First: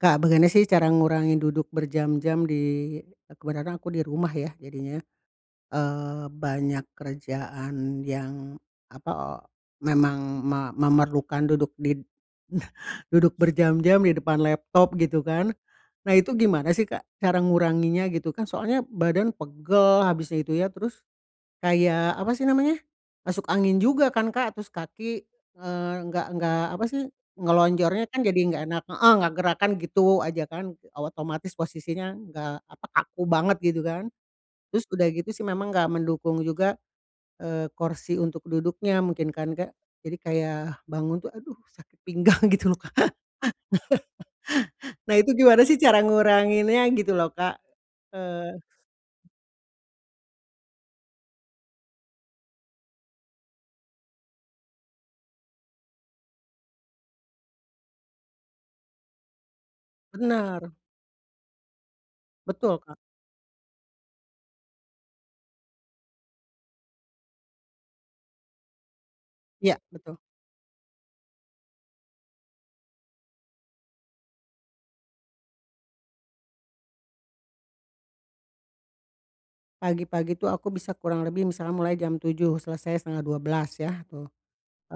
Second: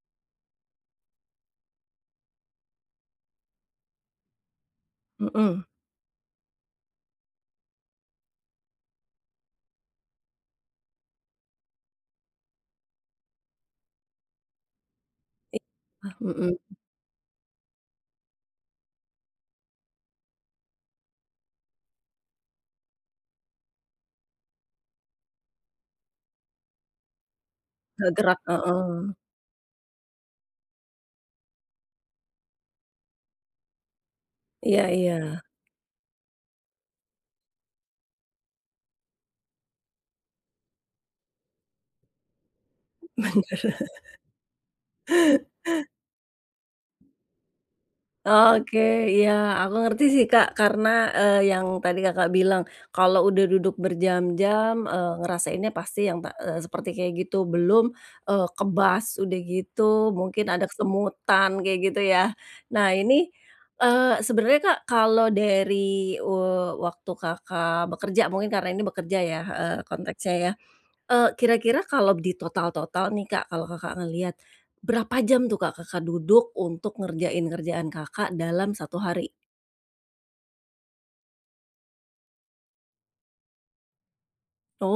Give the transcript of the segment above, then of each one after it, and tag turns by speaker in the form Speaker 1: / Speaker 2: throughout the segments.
Speaker 1: Kak bagaimana sih cara ngurangi duduk berjam-jam di kebetulan aku di rumah ya jadinya,
Speaker 2: Mhm.
Speaker 1: eee, banyak kerjaan yang, apa memang ma memerlukan duduk di duduk berjam-jam di depan laptop gitu kan,
Speaker 2: I
Speaker 1: nah
Speaker 2: wah,
Speaker 1: itu
Speaker 2: mhm.
Speaker 1: gimana sih Kak cara nguranginya gitu kan soalnya badan pegel habis itu ya terus, kayak apa sih namanya? Masuk angin juga kan Kak terus kaki, eee, nggak nggak apa sih, ngelonjornya
Speaker 2: Gak
Speaker 1: kan jadi
Speaker 2: gerak,
Speaker 1: gak enak, heeh,
Speaker 2: heeh.
Speaker 1: nggak gerakan gitu aja kan, otomatis posisinya nggak apa kaku banget gitu kan, terus
Speaker 2: Iya
Speaker 1: udah gitu
Speaker 2: iya.
Speaker 1: sih memang nggak mendukung juga, eee, kursi untuk duduknya mungkin kan Kak, jadi kayak bangun tuh, aduh, sakit pinggang gitu loh Kak.
Speaker 2: Bener.
Speaker 1: Nah itu gimana sih cara nguranginnya gitu loh Kak? Eee.
Speaker 2: Oke, iya, aku ngerti sih, Kak karena, eee, yang tadi Kakak bilang, kalau udah duduk berjam-jam, eee, ngerasainnya pasti yang ta eee, seperti kayak gitu, belum, eee, kebas, udah gitu mungkin ada
Speaker 1: Bener.
Speaker 2: kesemutan kayak gitu ya,
Speaker 1: Betul,
Speaker 2: nah
Speaker 1: Kak.
Speaker 2: ini, eee, sebenarnya Kak kalau dari, eee, waktu Kakak bekerja mungkin karena ini bekerja ya, heeh,
Speaker 1: Iya, betul.
Speaker 2: konteksnya ya? Eee, kira-kira kalau ditotal-total nih Kak kalau Kakak ngelihat, berapa jam tuh Kak Kakak duduk untuk ngerjain kerjaan Kakak dalam 1 hari?
Speaker 1: Pagi-pagi itu aku bisa kurang lebih misalnya mulai jam 7 selesai 11:30 ya tuh,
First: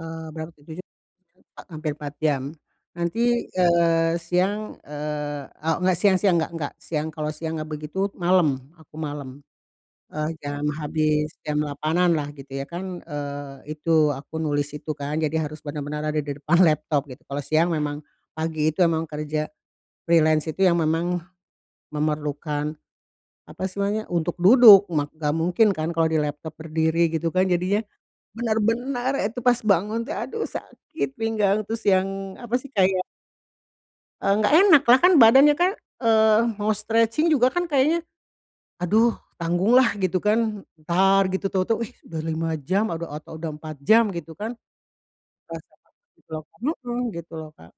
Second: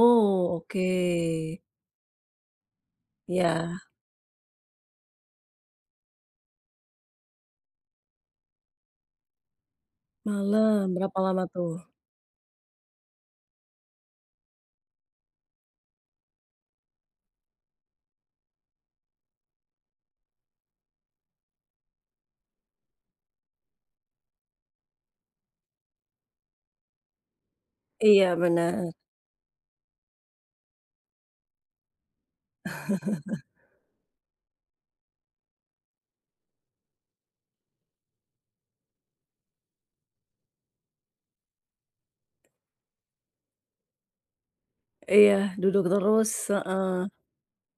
Speaker 1: eee, berapa tuh
Speaker 2: oke.
Speaker 1: 7 [unintelligible] hampir 4 jam, nanti,
Speaker 2: Iya.
Speaker 1: eee, siang, eee, a enggak siang siang enggak enggak siang kalau siang enggak begitu malam aku malam, eee, jam
Speaker 2: Malam berapa
Speaker 1: habis
Speaker 2: lama
Speaker 1: jam
Speaker 2: tuh?
Speaker 1: 8-an lah gitu ya kan, eee, itu aku nulis itu kan jadi harus benar-benar ada di depan laptop gitu kalau siang memang, pagi itu emang kerja, freelance itu yang memang, memerlukan, apa sih namanya untuk duduk mak enggak mungkin kan kalau di laptop berdiri gitu kan jadinya,
Speaker 2: Iya, benar.
Speaker 1: benar-benar itu pas bangun tuh aduh sakit pinggang terus yang apa sih kayak Enggak enak lah kan badannya kan, eee, mau stretching juga kan kayaknya, aduh, tanggung lah gitu kan entar gitu tahu-tahu, eh, udah 5 jam adao atau udah 4 jam gitu kan.
Speaker 2: Iya, duduk
Speaker 1: [unintelligible]
Speaker 2: terus, heeh.
Speaker 1: Mhm, gitu loh Kak.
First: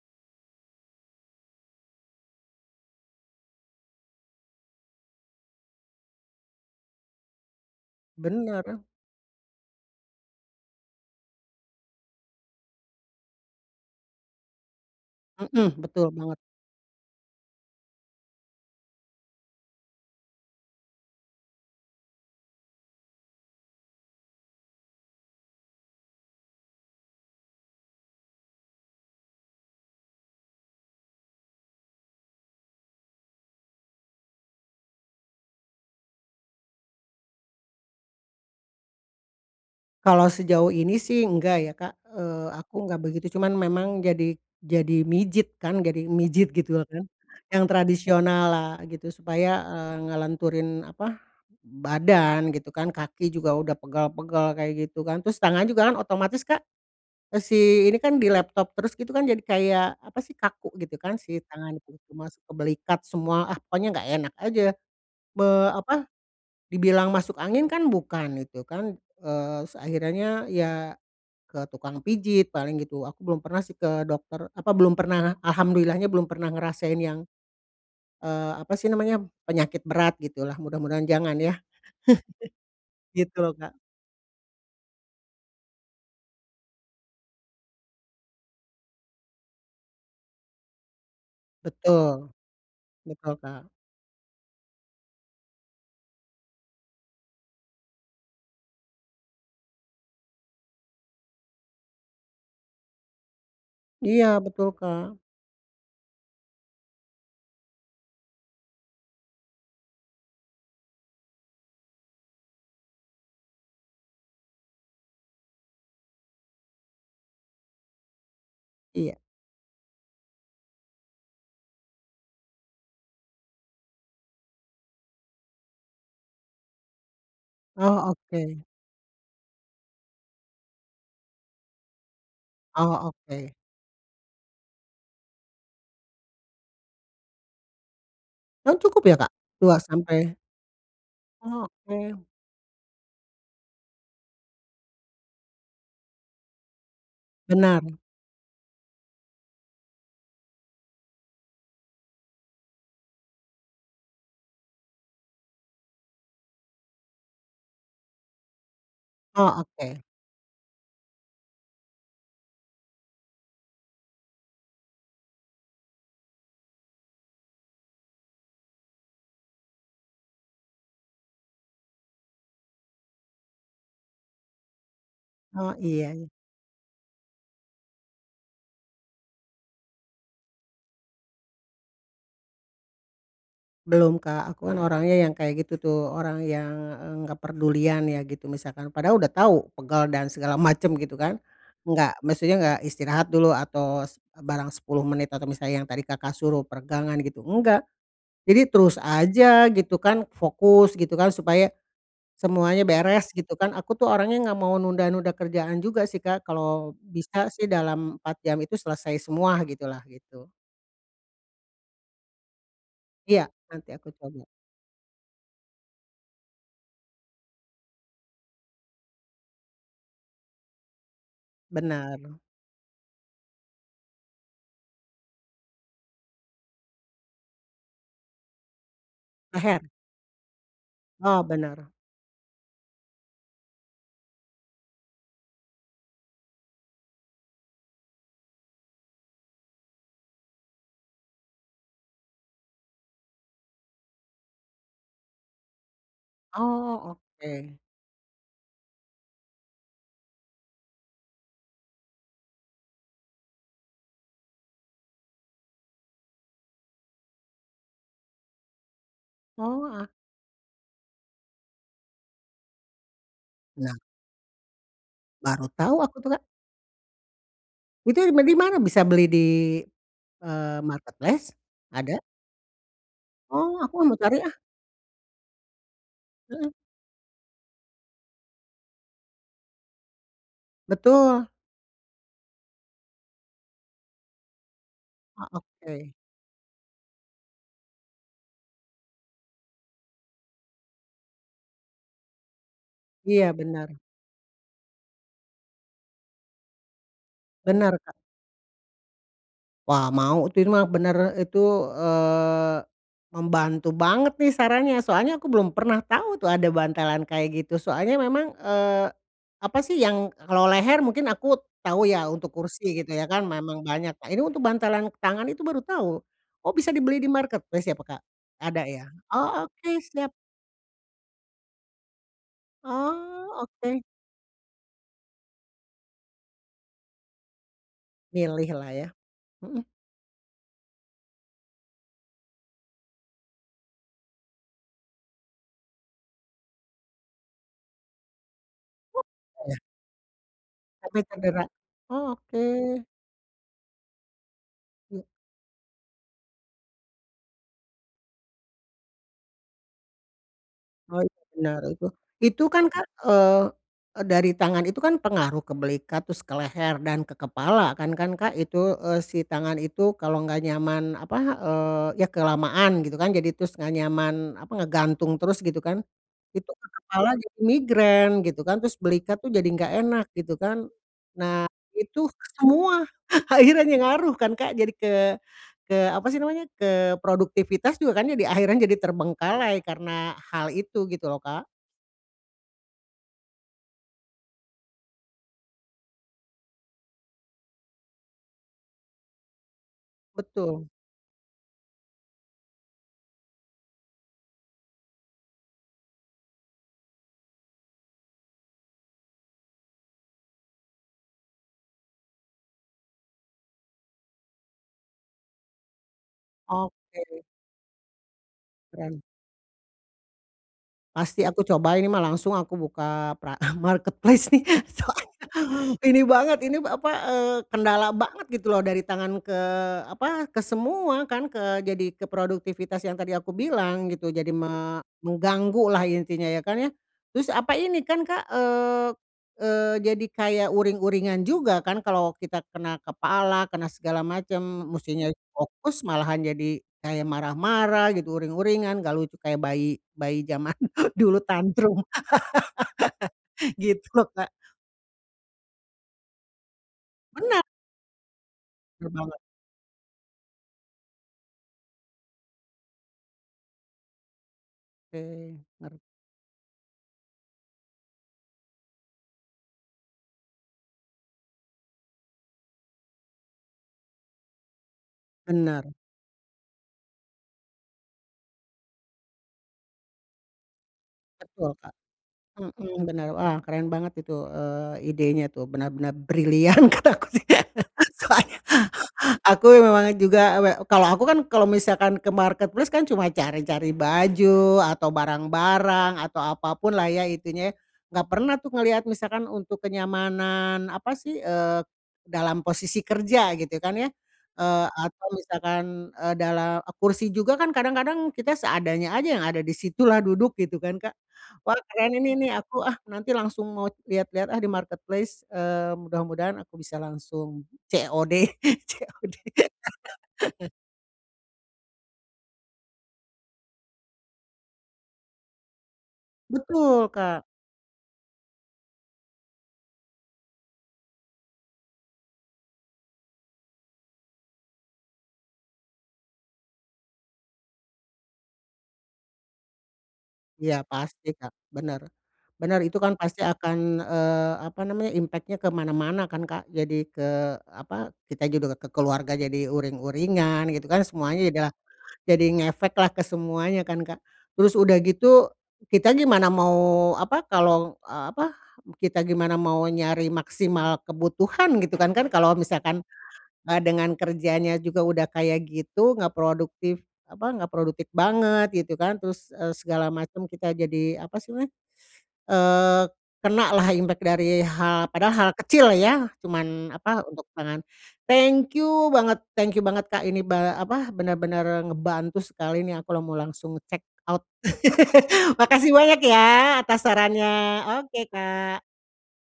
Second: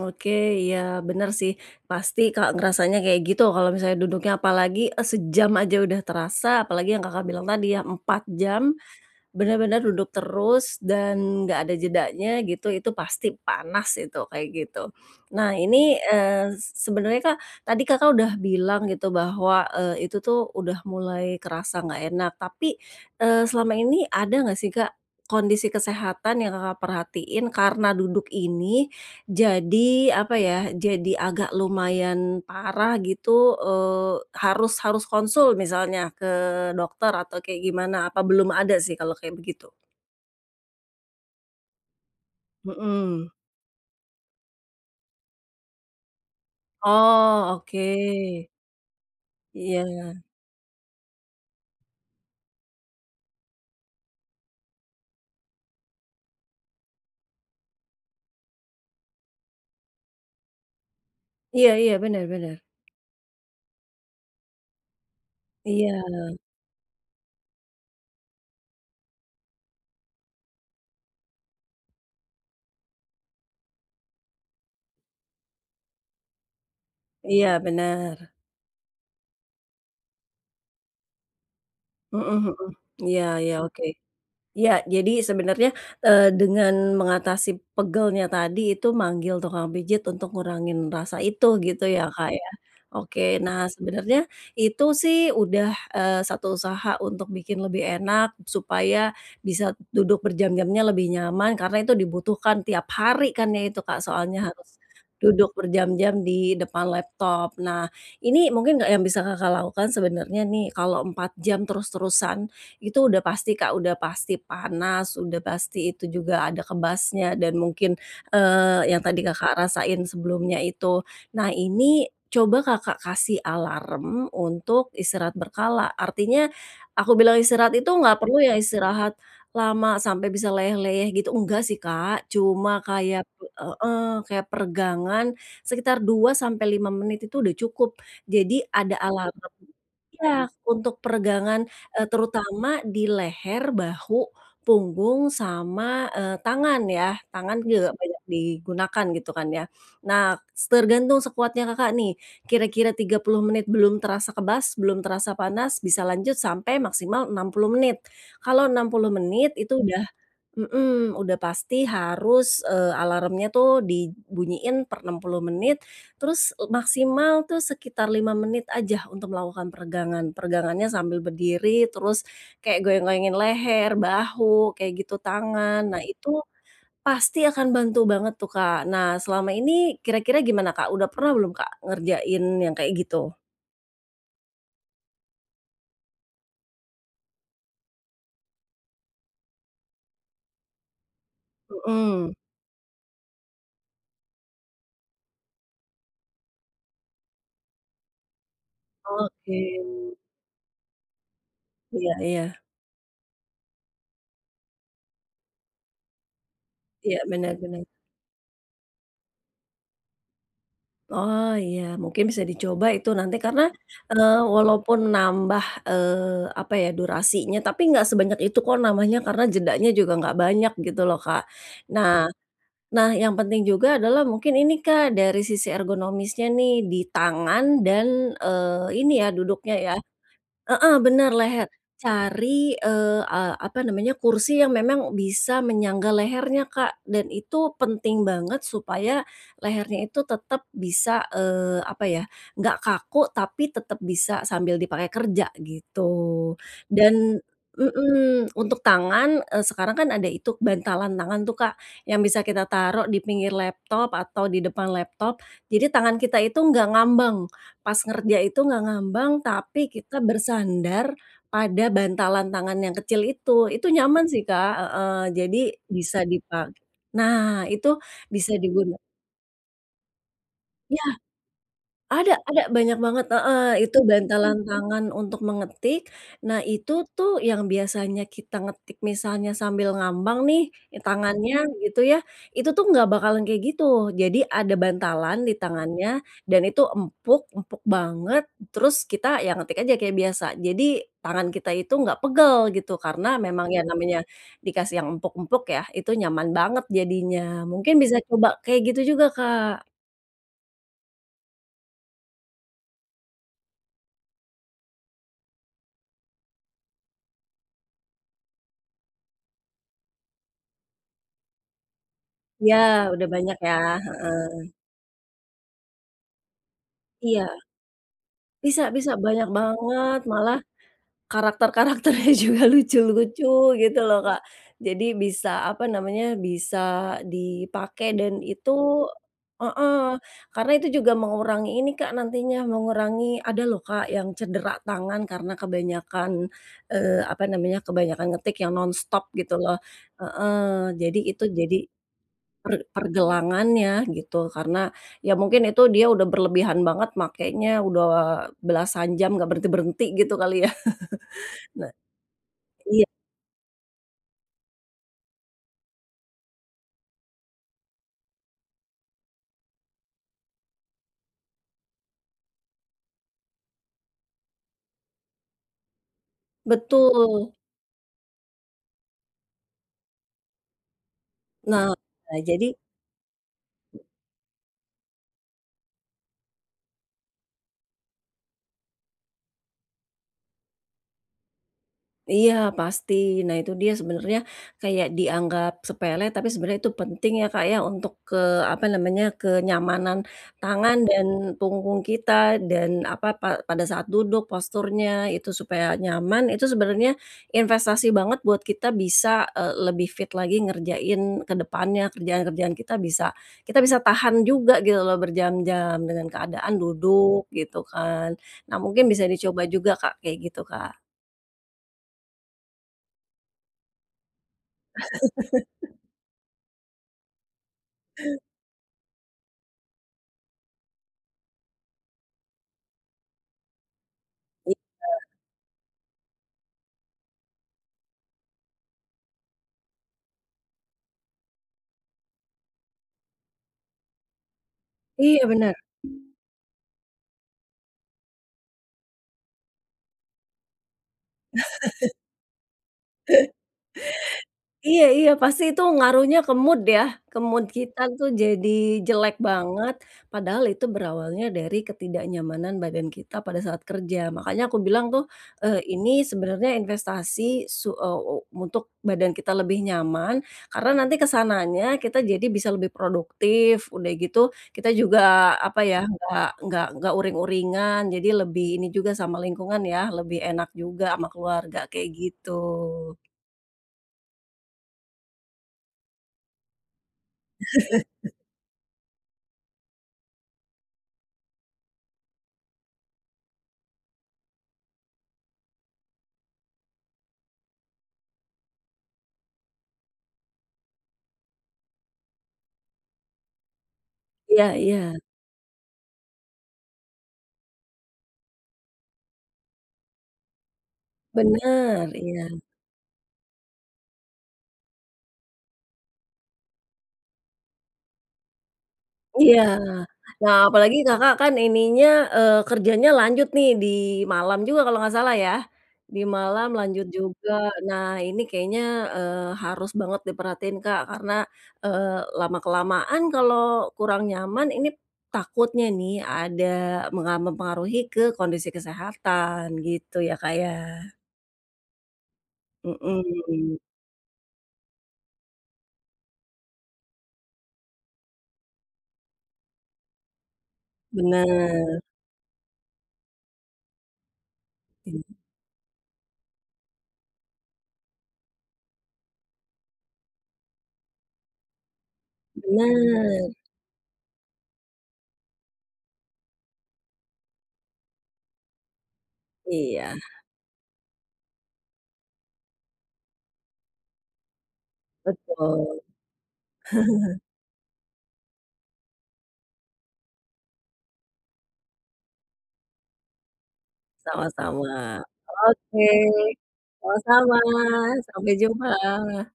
Speaker 2: Oke, iya, benar sih pasti Kak ngerasanya kayak gitu kalau misalnya duduknya apalagi sejam aja udah terasa apalagi yang Kakak bilang tadi ya 4 jam,
Speaker 1: Bener.
Speaker 2: benar-benar duduk terus dan enggak ada jedanya gitu itu pasti panas gitu kayak gitu. Nah,
Speaker 1: Mhm,
Speaker 2: ini,
Speaker 1: betul banget.
Speaker 2: eee, sebenarnya Kak tadi Kakak sudah bilang gitu bahwa, eee, itu tuh udah mulai kerasa enggak enak tapi, eee, selama ini ada enggak sih Kak, kondisi kesehatan yang Kakak perhatiin karena duduk ini, jadi apa ya jadi agak lumayan parah gitu, eee, harus harus konsul misalnya ke dokter atau kayak gimana? Apa belum ada sih kalau kayak begitu?
Speaker 1: Kalau sejauh ini sih enggak ya Kak, eee, aku enggak begitu
Speaker 2: Mhm.
Speaker 1: cuman memang jadi jadi mijit kan jadi mijit gitu lah kan,
Speaker 2: Oh,
Speaker 1: yang
Speaker 2: oke.
Speaker 1: tradisional lah gitu supaya, eee,
Speaker 2: Iya.
Speaker 1: ngelenturin apa, badan gitu kan kaki juga udah pegal-pegal kayak gitu kan terus tangan juga kan otomatis Kak, si ini kan di laptop terus gitu kan jadi kayak apa sih kaku gitu kan si
Speaker 2: Iya
Speaker 1: tangan itu
Speaker 2: iya, benar
Speaker 1: masuk ke
Speaker 2: benar.
Speaker 1: belikat semua, ah, pokoknya enggak enak aja, be
Speaker 2: Iya.
Speaker 1: apa, dibilang masuk angin kan bukan gitu kan, eee, s akhirannya ya, ke tukang pijit paling gitu aku belum pernah sih ke dokter apa belum pernah alhamdulillah-nya belum pernah ngerasain yang,
Speaker 2: Iya, benar.
Speaker 1: eee, apa sih namanya penyakit berat gitulah mudah-mudahan jangan ya.
Speaker 2: Mhm mhm, iya
Speaker 1: Gitu loh
Speaker 2: iya,
Speaker 1: Kak.
Speaker 2: oke, iya, jadi sebenarnya, eee, dengan mengatasi pegalnya tadi itu manggil tukang pijit untuk ngurangin rasa itu gitu ya, Kak,
Speaker 1: Betul,
Speaker 2: ya? Oke,
Speaker 1: betul,
Speaker 2: nah,
Speaker 1: Kak.
Speaker 2: sebenarnya itu sih udah, eee, 1 usaha untuk bikin lebih enak supaya bisa duduk berjam-jamnya lebih nyaman karena itu dibutuhkan tiap hari kan ya itu Kak
Speaker 1: Iya,
Speaker 2: soalnya harus,
Speaker 1: betul, Kak.
Speaker 2: duduk berjam-jam di depan laptop. Nah, ini mungkin enggak yang bisa Kakak lakukan sebenarnya nih kalau 4 jam terus-terusan, itu udah pasti Kak udah pasti panas udah pasti itu juga ada kebasnya dan mungkin, eee, yang
Speaker 1: Iya.
Speaker 2: tadi Kakak rasain sebelumnya itu, nah, ini coba Kakak kasih alarm untuk istirahat berkala artinya, aku bilang istirahat itu
Speaker 1: Oh,
Speaker 2: enggak perlu yang
Speaker 1: oke.
Speaker 2: istirahat, lama sampai bisa leyeh-leyeh gitu enggak sih Kak. Cuma
Speaker 1: Oh,
Speaker 2: kayak
Speaker 1: oke.
Speaker 2: heeh, kayak peregangan sekitar, 2 sampai 5 menit itu udah cukup. Jadi
Speaker 1: Emang
Speaker 2: ada
Speaker 1: cukup ya Kak?
Speaker 2: alarm
Speaker 1: Luas sampai
Speaker 2: iya, untuk peregangan, eee,
Speaker 1: Oke.
Speaker 2: terutama di leher, bahu, punggung sama, eee, tangan ya tangan
Speaker 1: Benar.
Speaker 2: juga banyak digunakan gitu kan ya. Nah s tergantung sekuatnya Kakak nih, kira-kira 30 menit belum terasa kebas belum terasa panas bisa lanjut sampai maksimal 60 menit, kalau 60 menit
Speaker 1: Oh,
Speaker 2: itu
Speaker 1: oke.
Speaker 2: udah mhm, udah pasti harus, eee, alarmnya tuh dibunyiin per 60 menit, terus maksimal tuh sekitar 5 menit aja untuk melakukan peregangan. Peregangannya sambil berdiri terus, kayak goyang-goyangin leher, bahu kayak gitu
Speaker 1: Oh
Speaker 2: tangan nah
Speaker 1: iya.
Speaker 2: itu, pasti akan bantu banget tuh Kak. Nah, selama ini kira-kira gimana Kak udah pernah belum Kak ngerjain yang kayak gitu?
Speaker 1: Belum, Kak, aku kan orangnya yang kayak gitu tuh orang yang, eee, enggak perdulian ya gitu misalkan padahal udah tahu pegal dan segala macem gitu kan, enggak
Speaker 2: Mhm.
Speaker 1: maksudnya enggak istirahat dulu atau s barang 10 menit atau misalnya yang tadi Kakak suruh peregangan gitu enggak. Jadi terus
Speaker 2: Oke.
Speaker 1: aja gitu kan fokus gitu kan supaya,
Speaker 2: Iya iya.
Speaker 1: semuanya beres gitu kan aku tuh orangnya enggak mau nunda-nunda kerjaan juga sih Kak kalau
Speaker 2: Iya,
Speaker 1: bisa
Speaker 2: benar
Speaker 1: sih
Speaker 2: benar.
Speaker 1: dalam 4 jam itu selesai semua gitulah gitu.
Speaker 2: Oh, iya, mungkin bisa dicoba itu nanti
Speaker 1: Iya,
Speaker 2: karena,
Speaker 1: nanti aku
Speaker 2: eee,
Speaker 1: coba.
Speaker 2: walaupun nambah, eee, apa ya durasinya tapi enggak sebanyak itu kok namanya karena jedanya juga enggak banyak gitu loh Kak. Nah
Speaker 1: Benar.
Speaker 2: nah, yang penting juga adalah mungkin ini Kak dari sisi ergonomisnya nih di tangan dan, eee, ini ya duduknya
Speaker 1: Leher.
Speaker 2: ya heeh, benar
Speaker 1: Oh,
Speaker 2: leher
Speaker 1: benar.
Speaker 2: cari, eee, a apa namanya kursi yang memang bisa menyangga lehernya Kak dan itu penting banget supaya, lehernya itu tetap bisa, eee, apa ya enggak kaku tapi tetap bisa sambil dipakai kerja gitu.
Speaker 1: Oh,
Speaker 2: Dan
Speaker 1: oke.
Speaker 2: mhm, untuk tangan, eee, sekarang kan ada itu bantalan tangan tuh Kak, yang bisa kita taruh di pinggir laptop atau di depan laptop, jadi tangan kita itu enggak ngambang, pas kerja itu enggak ngambang
Speaker 1: Oh,
Speaker 2: tapi
Speaker 1: ah.
Speaker 2: kita bersandar, pada bantalan tangan yang kecil itu, itu
Speaker 1: Nah.
Speaker 2: nyaman sih Kak heeh,
Speaker 1: Baru
Speaker 2: jadi
Speaker 1: tahu aku
Speaker 2: bisa
Speaker 1: tuh
Speaker 2: di
Speaker 1: Kak.
Speaker 2: pa nah, itu
Speaker 1: Itu be
Speaker 2: bisa
Speaker 1: di mana
Speaker 2: diguna
Speaker 1: bisa beli di, eee,
Speaker 2: Iya,
Speaker 1: marketplace? Ada?
Speaker 2: ada ada banyak banget, heeh,
Speaker 1: Oh, aku
Speaker 2: itu
Speaker 1: mau cari, ah.
Speaker 2: bantalan tangan untuk mengetik, nah,
Speaker 1: Heeh.
Speaker 2: itu tuh yang biasanya kita ngetik misalnya sambil ngambang nih
Speaker 1: Betul.
Speaker 2: tangannya gitu ya, itu tuh enggak bakalan kayak gitu. Jadi ada bantalan
Speaker 1: Oh,
Speaker 2: di tangannya,
Speaker 1: oke.
Speaker 2: dan itu empuk, empuk banget terus kita ya ngetik aja kayak biasa jadi tangan kita itu enggak pegel gitu karena
Speaker 1: Iya,
Speaker 2: memang ya
Speaker 1: benar.
Speaker 2: namanya, dikasih yang empuk-empuk ya itu nyaman banget jadinya. Mungkin
Speaker 1: Benar Kak.
Speaker 2: bisa coba kayak gitu juga Kak.
Speaker 1: Wah, mau itu ir mah benar itu, eee, membantu banget nih sarannya soalnya aku belum pernah tahu tuh ada bantalan kayak gitu soalnya memang, eee, apa sih yang kalau leher mungkin aku tahu ya untuk
Speaker 2: Iya,
Speaker 1: kursi gitu
Speaker 2: udah
Speaker 1: ya kan
Speaker 2: banyak ya,
Speaker 1: memang banyak. Nah ini untuk
Speaker 2: heeh.
Speaker 1: bantalan tangan itu baru tahu, oh, bisa dibeli di
Speaker 2: Iya,
Speaker 1: marketplace ya pe Kak?
Speaker 2: bisa
Speaker 1: Ada ya?
Speaker 2: bisa, banyak
Speaker 1: Oh, oke,
Speaker 2: banget
Speaker 1: siap.
Speaker 2: malah, karakter karakternya juga lucu-lucu
Speaker 1: Oh,
Speaker 2: gitu
Speaker 1: oke
Speaker 2: loh Kak. Jadi bisa apa namanya bisa dipakai dan
Speaker 1: Milih
Speaker 2: itu
Speaker 1: lah ya, mhm.
Speaker 2: heeh, karena itu juga mengurangi ini Kak nantinya mengurangi ada loh Kak yang cedera tangan karena kebanyakan, eee, apa namanya kebanyakan ngetik yang nonstop gitu loh
Speaker 1: Iya.
Speaker 2: heeh, jadi
Speaker 1: Nanti
Speaker 2: itu
Speaker 1: cedera,
Speaker 2: jadi
Speaker 1: oh,
Speaker 2: per
Speaker 1: oke.
Speaker 2: pergelangannya gitu karena
Speaker 1: Iya.
Speaker 2: ya mungkin itu dia udah berlebihan banget makenya udah belasan jam enggak berhenti-berhenti gitu kali ya.
Speaker 1: Oh, itu benar
Speaker 2: Nah
Speaker 1: itu itu kan
Speaker 2: iya.
Speaker 1: Kak, eee eee, dari tangan itu kan pengaruh ke belikat terus ke leher dan ke kepala kan kan Kak itu, eee, si tangan itu kalau enggak nyaman apa, eee, ya kelamaan gitu kan jadi terus enggak nyaman apa ngegantung terus gitu kan, itu ke kepala
Speaker 2: Betul.
Speaker 1: jadi migrain gitu kan terus belikat tuh jadi enggak enak gitu kan. Nah,
Speaker 2: Nah,
Speaker 1: itu
Speaker 2: jadi
Speaker 1: semua akhirannya ngaruh kan Kak jadi ke ke apa sih namanya ke produktivitas juga kan jadi akhirnya jadi terbengkalai karena hal itu gitu loh Kak.
Speaker 2: Iya, pasti, nah, itu dia sebenarnya, kayak dianggap sepele tapi sebenarnya itu penting ya, Kak, ya, untuk ke apa namanya kenyamanan,
Speaker 1: Betul.
Speaker 2: tangan dan punggung kita dan apa pa pada saat duduk posturnya itu supaya nyaman itu sebenarnya, investasi banget buat kita bisa, eee, lebih fit lagi ngerjain ke depannya kerjaan kerjaan kita bisa kita bisa tahan juga gitu loh berjam-jam dengan keadaan
Speaker 1: Oke.
Speaker 2: duduk gitu kan. Nah, mungkin
Speaker 1: Keren.
Speaker 2: bisa dicoba juga Kak kayak gitu Kak.
Speaker 1: Pasti aku coba ini mah langsung aku buka pra marketplace nih soalnya ini banget ini apa, eee, kendala banget gitu loh dari tangan ke apa ke semua kan ke jadi ke produktivitas yang tadi aku bilang gitu jadi
Speaker 2: Iya.
Speaker 1: me mengganggu lah intinya ya, kan, ya? Terus apa ini kan Kak, eee eee, jadi kayak uring-uringan juga kan kalo kita kena kepala kena segala macem mestinya
Speaker 2: Iya, benar.
Speaker 1: fokus malahan jadi kayak marah-marah gitu uring-uringan enggak lucu kayak bayi bayi jaman dulu tantrum. Gitu loh Kak.
Speaker 2: Iya iya, pasti itu ngaruhnya ke mood ya? Ke
Speaker 1: Benar.
Speaker 2: mood kita tuh jadi
Speaker 1: Benar
Speaker 2: jelek
Speaker 1: banget.
Speaker 2: banget, padahal itu berawalnya dari ketidaknyamanan badan kita pada saat kerja. Makanya aku bilang tuh,
Speaker 1: Oke,
Speaker 2: eee,
Speaker 1: bener.
Speaker 2: ini sebenarnya investasi su eee, u untuk badan kita lebih nyaman, karena nanti ke sananya kita jadi bisa lebih produktif, udah gitu kita juga apa
Speaker 1: Benar.
Speaker 2: ya enggak enggak enggak uring-uringan jadi lebih ini juga sama lingkungan ya lebih enak juga ama
Speaker 1: Betul,
Speaker 2: keluarga
Speaker 1: Kak,
Speaker 2: kayak gitu.
Speaker 1: mhm, benar, wah, keren banget itu, eee, idenya tuh benar-benar brilian kataku sih. Soalnya aku memang juga we kalau aku kan kalau misalkan ke marketplace kan cuma cari-cari baju atau barang-barang atau apa pun lah ya intinya ya, enggak pernah tuh ngelihat misalkan untuk kenyamanan apa sih, eee, dalam posisi kerja gitu kan ya,
Speaker 2: Iya
Speaker 1: eee,
Speaker 2: iya.
Speaker 1: atau misalkan, eee, dalam kursi juga kan kadang-kadang kita seadanya aja yang ada di situ lah duduk gitu kan Kak. Wah,
Speaker 2: Benar,
Speaker 1: keren ini
Speaker 2: iya.
Speaker 1: nih aku, ah, nanti langsung mau lihat-lihat, ah, di marketplace, eee, mudah-mudahan aku bisa langsung COD COD.
Speaker 2: Iya, nah, apalagi Kakak kan ininya, eee, kerjanya lanjut nih di malam juga kalau enggak salah ya? Di malam lanjut
Speaker 1: Betul, Kak.
Speaker 2: juga. Nah, ini kayaknya, eee, harus banget diperhatiin Kak karena, eee, lama kelamaan kalau kurang nyaman ini, takutnya nih ada menga mempengaruhi ke kondisi kesehatan gitu ya, Kak, ya.
Speaker 1: Iya, pasti, Kak, benar, benar itu kan pasti akan,
Speaker 2: Mhm.
Speaker 1: eee, apa namanya impact-nya ke mana-mana kan Kak jadi ke apa kita juga ke keluarga jadi uring-uringan gitu kan semuanya juga,
Speaker 2: Benar.
Speaker 1: jadi ngefeklah ke semuanya kan Kak. Terus udah
Speaker 2: Mmm.
Speaker 1: gitu, kita gimana mau apa kalau, eee, apa kita gimana mau nyari maksimal kebutuhan gitu kan kan kalau misalkan
Speaker 2: Benar.
Speaker 1: a dengan kerjanya juga udah kayak gitu enggak produktif, apa enggak produktif banget gitu kan terus, eee, segala
Speaker 2: Iya.
Speaker 1: macem kita jadi apa sih namanya, eee, kena lah impact dari hal padahal kecil
Speaker 2: Betul.
Speaker 1: ya cuman apa untuk tangan. Thank you banget thank you banget Kak ini ba apa benar-benar ngebantu sekali ini aku la mau langsung check out.
Speaker 2: Sama-sama,
Speaker 1: Makasih
Speaker 2: oke,
Speaker 1: banyak ya atas sarannya,
Speaker 2: sama-sama,
Speaker 1: oke,
Speaker 2: sampai
Speaker 1: Kak.
Speaker 2: jumpa.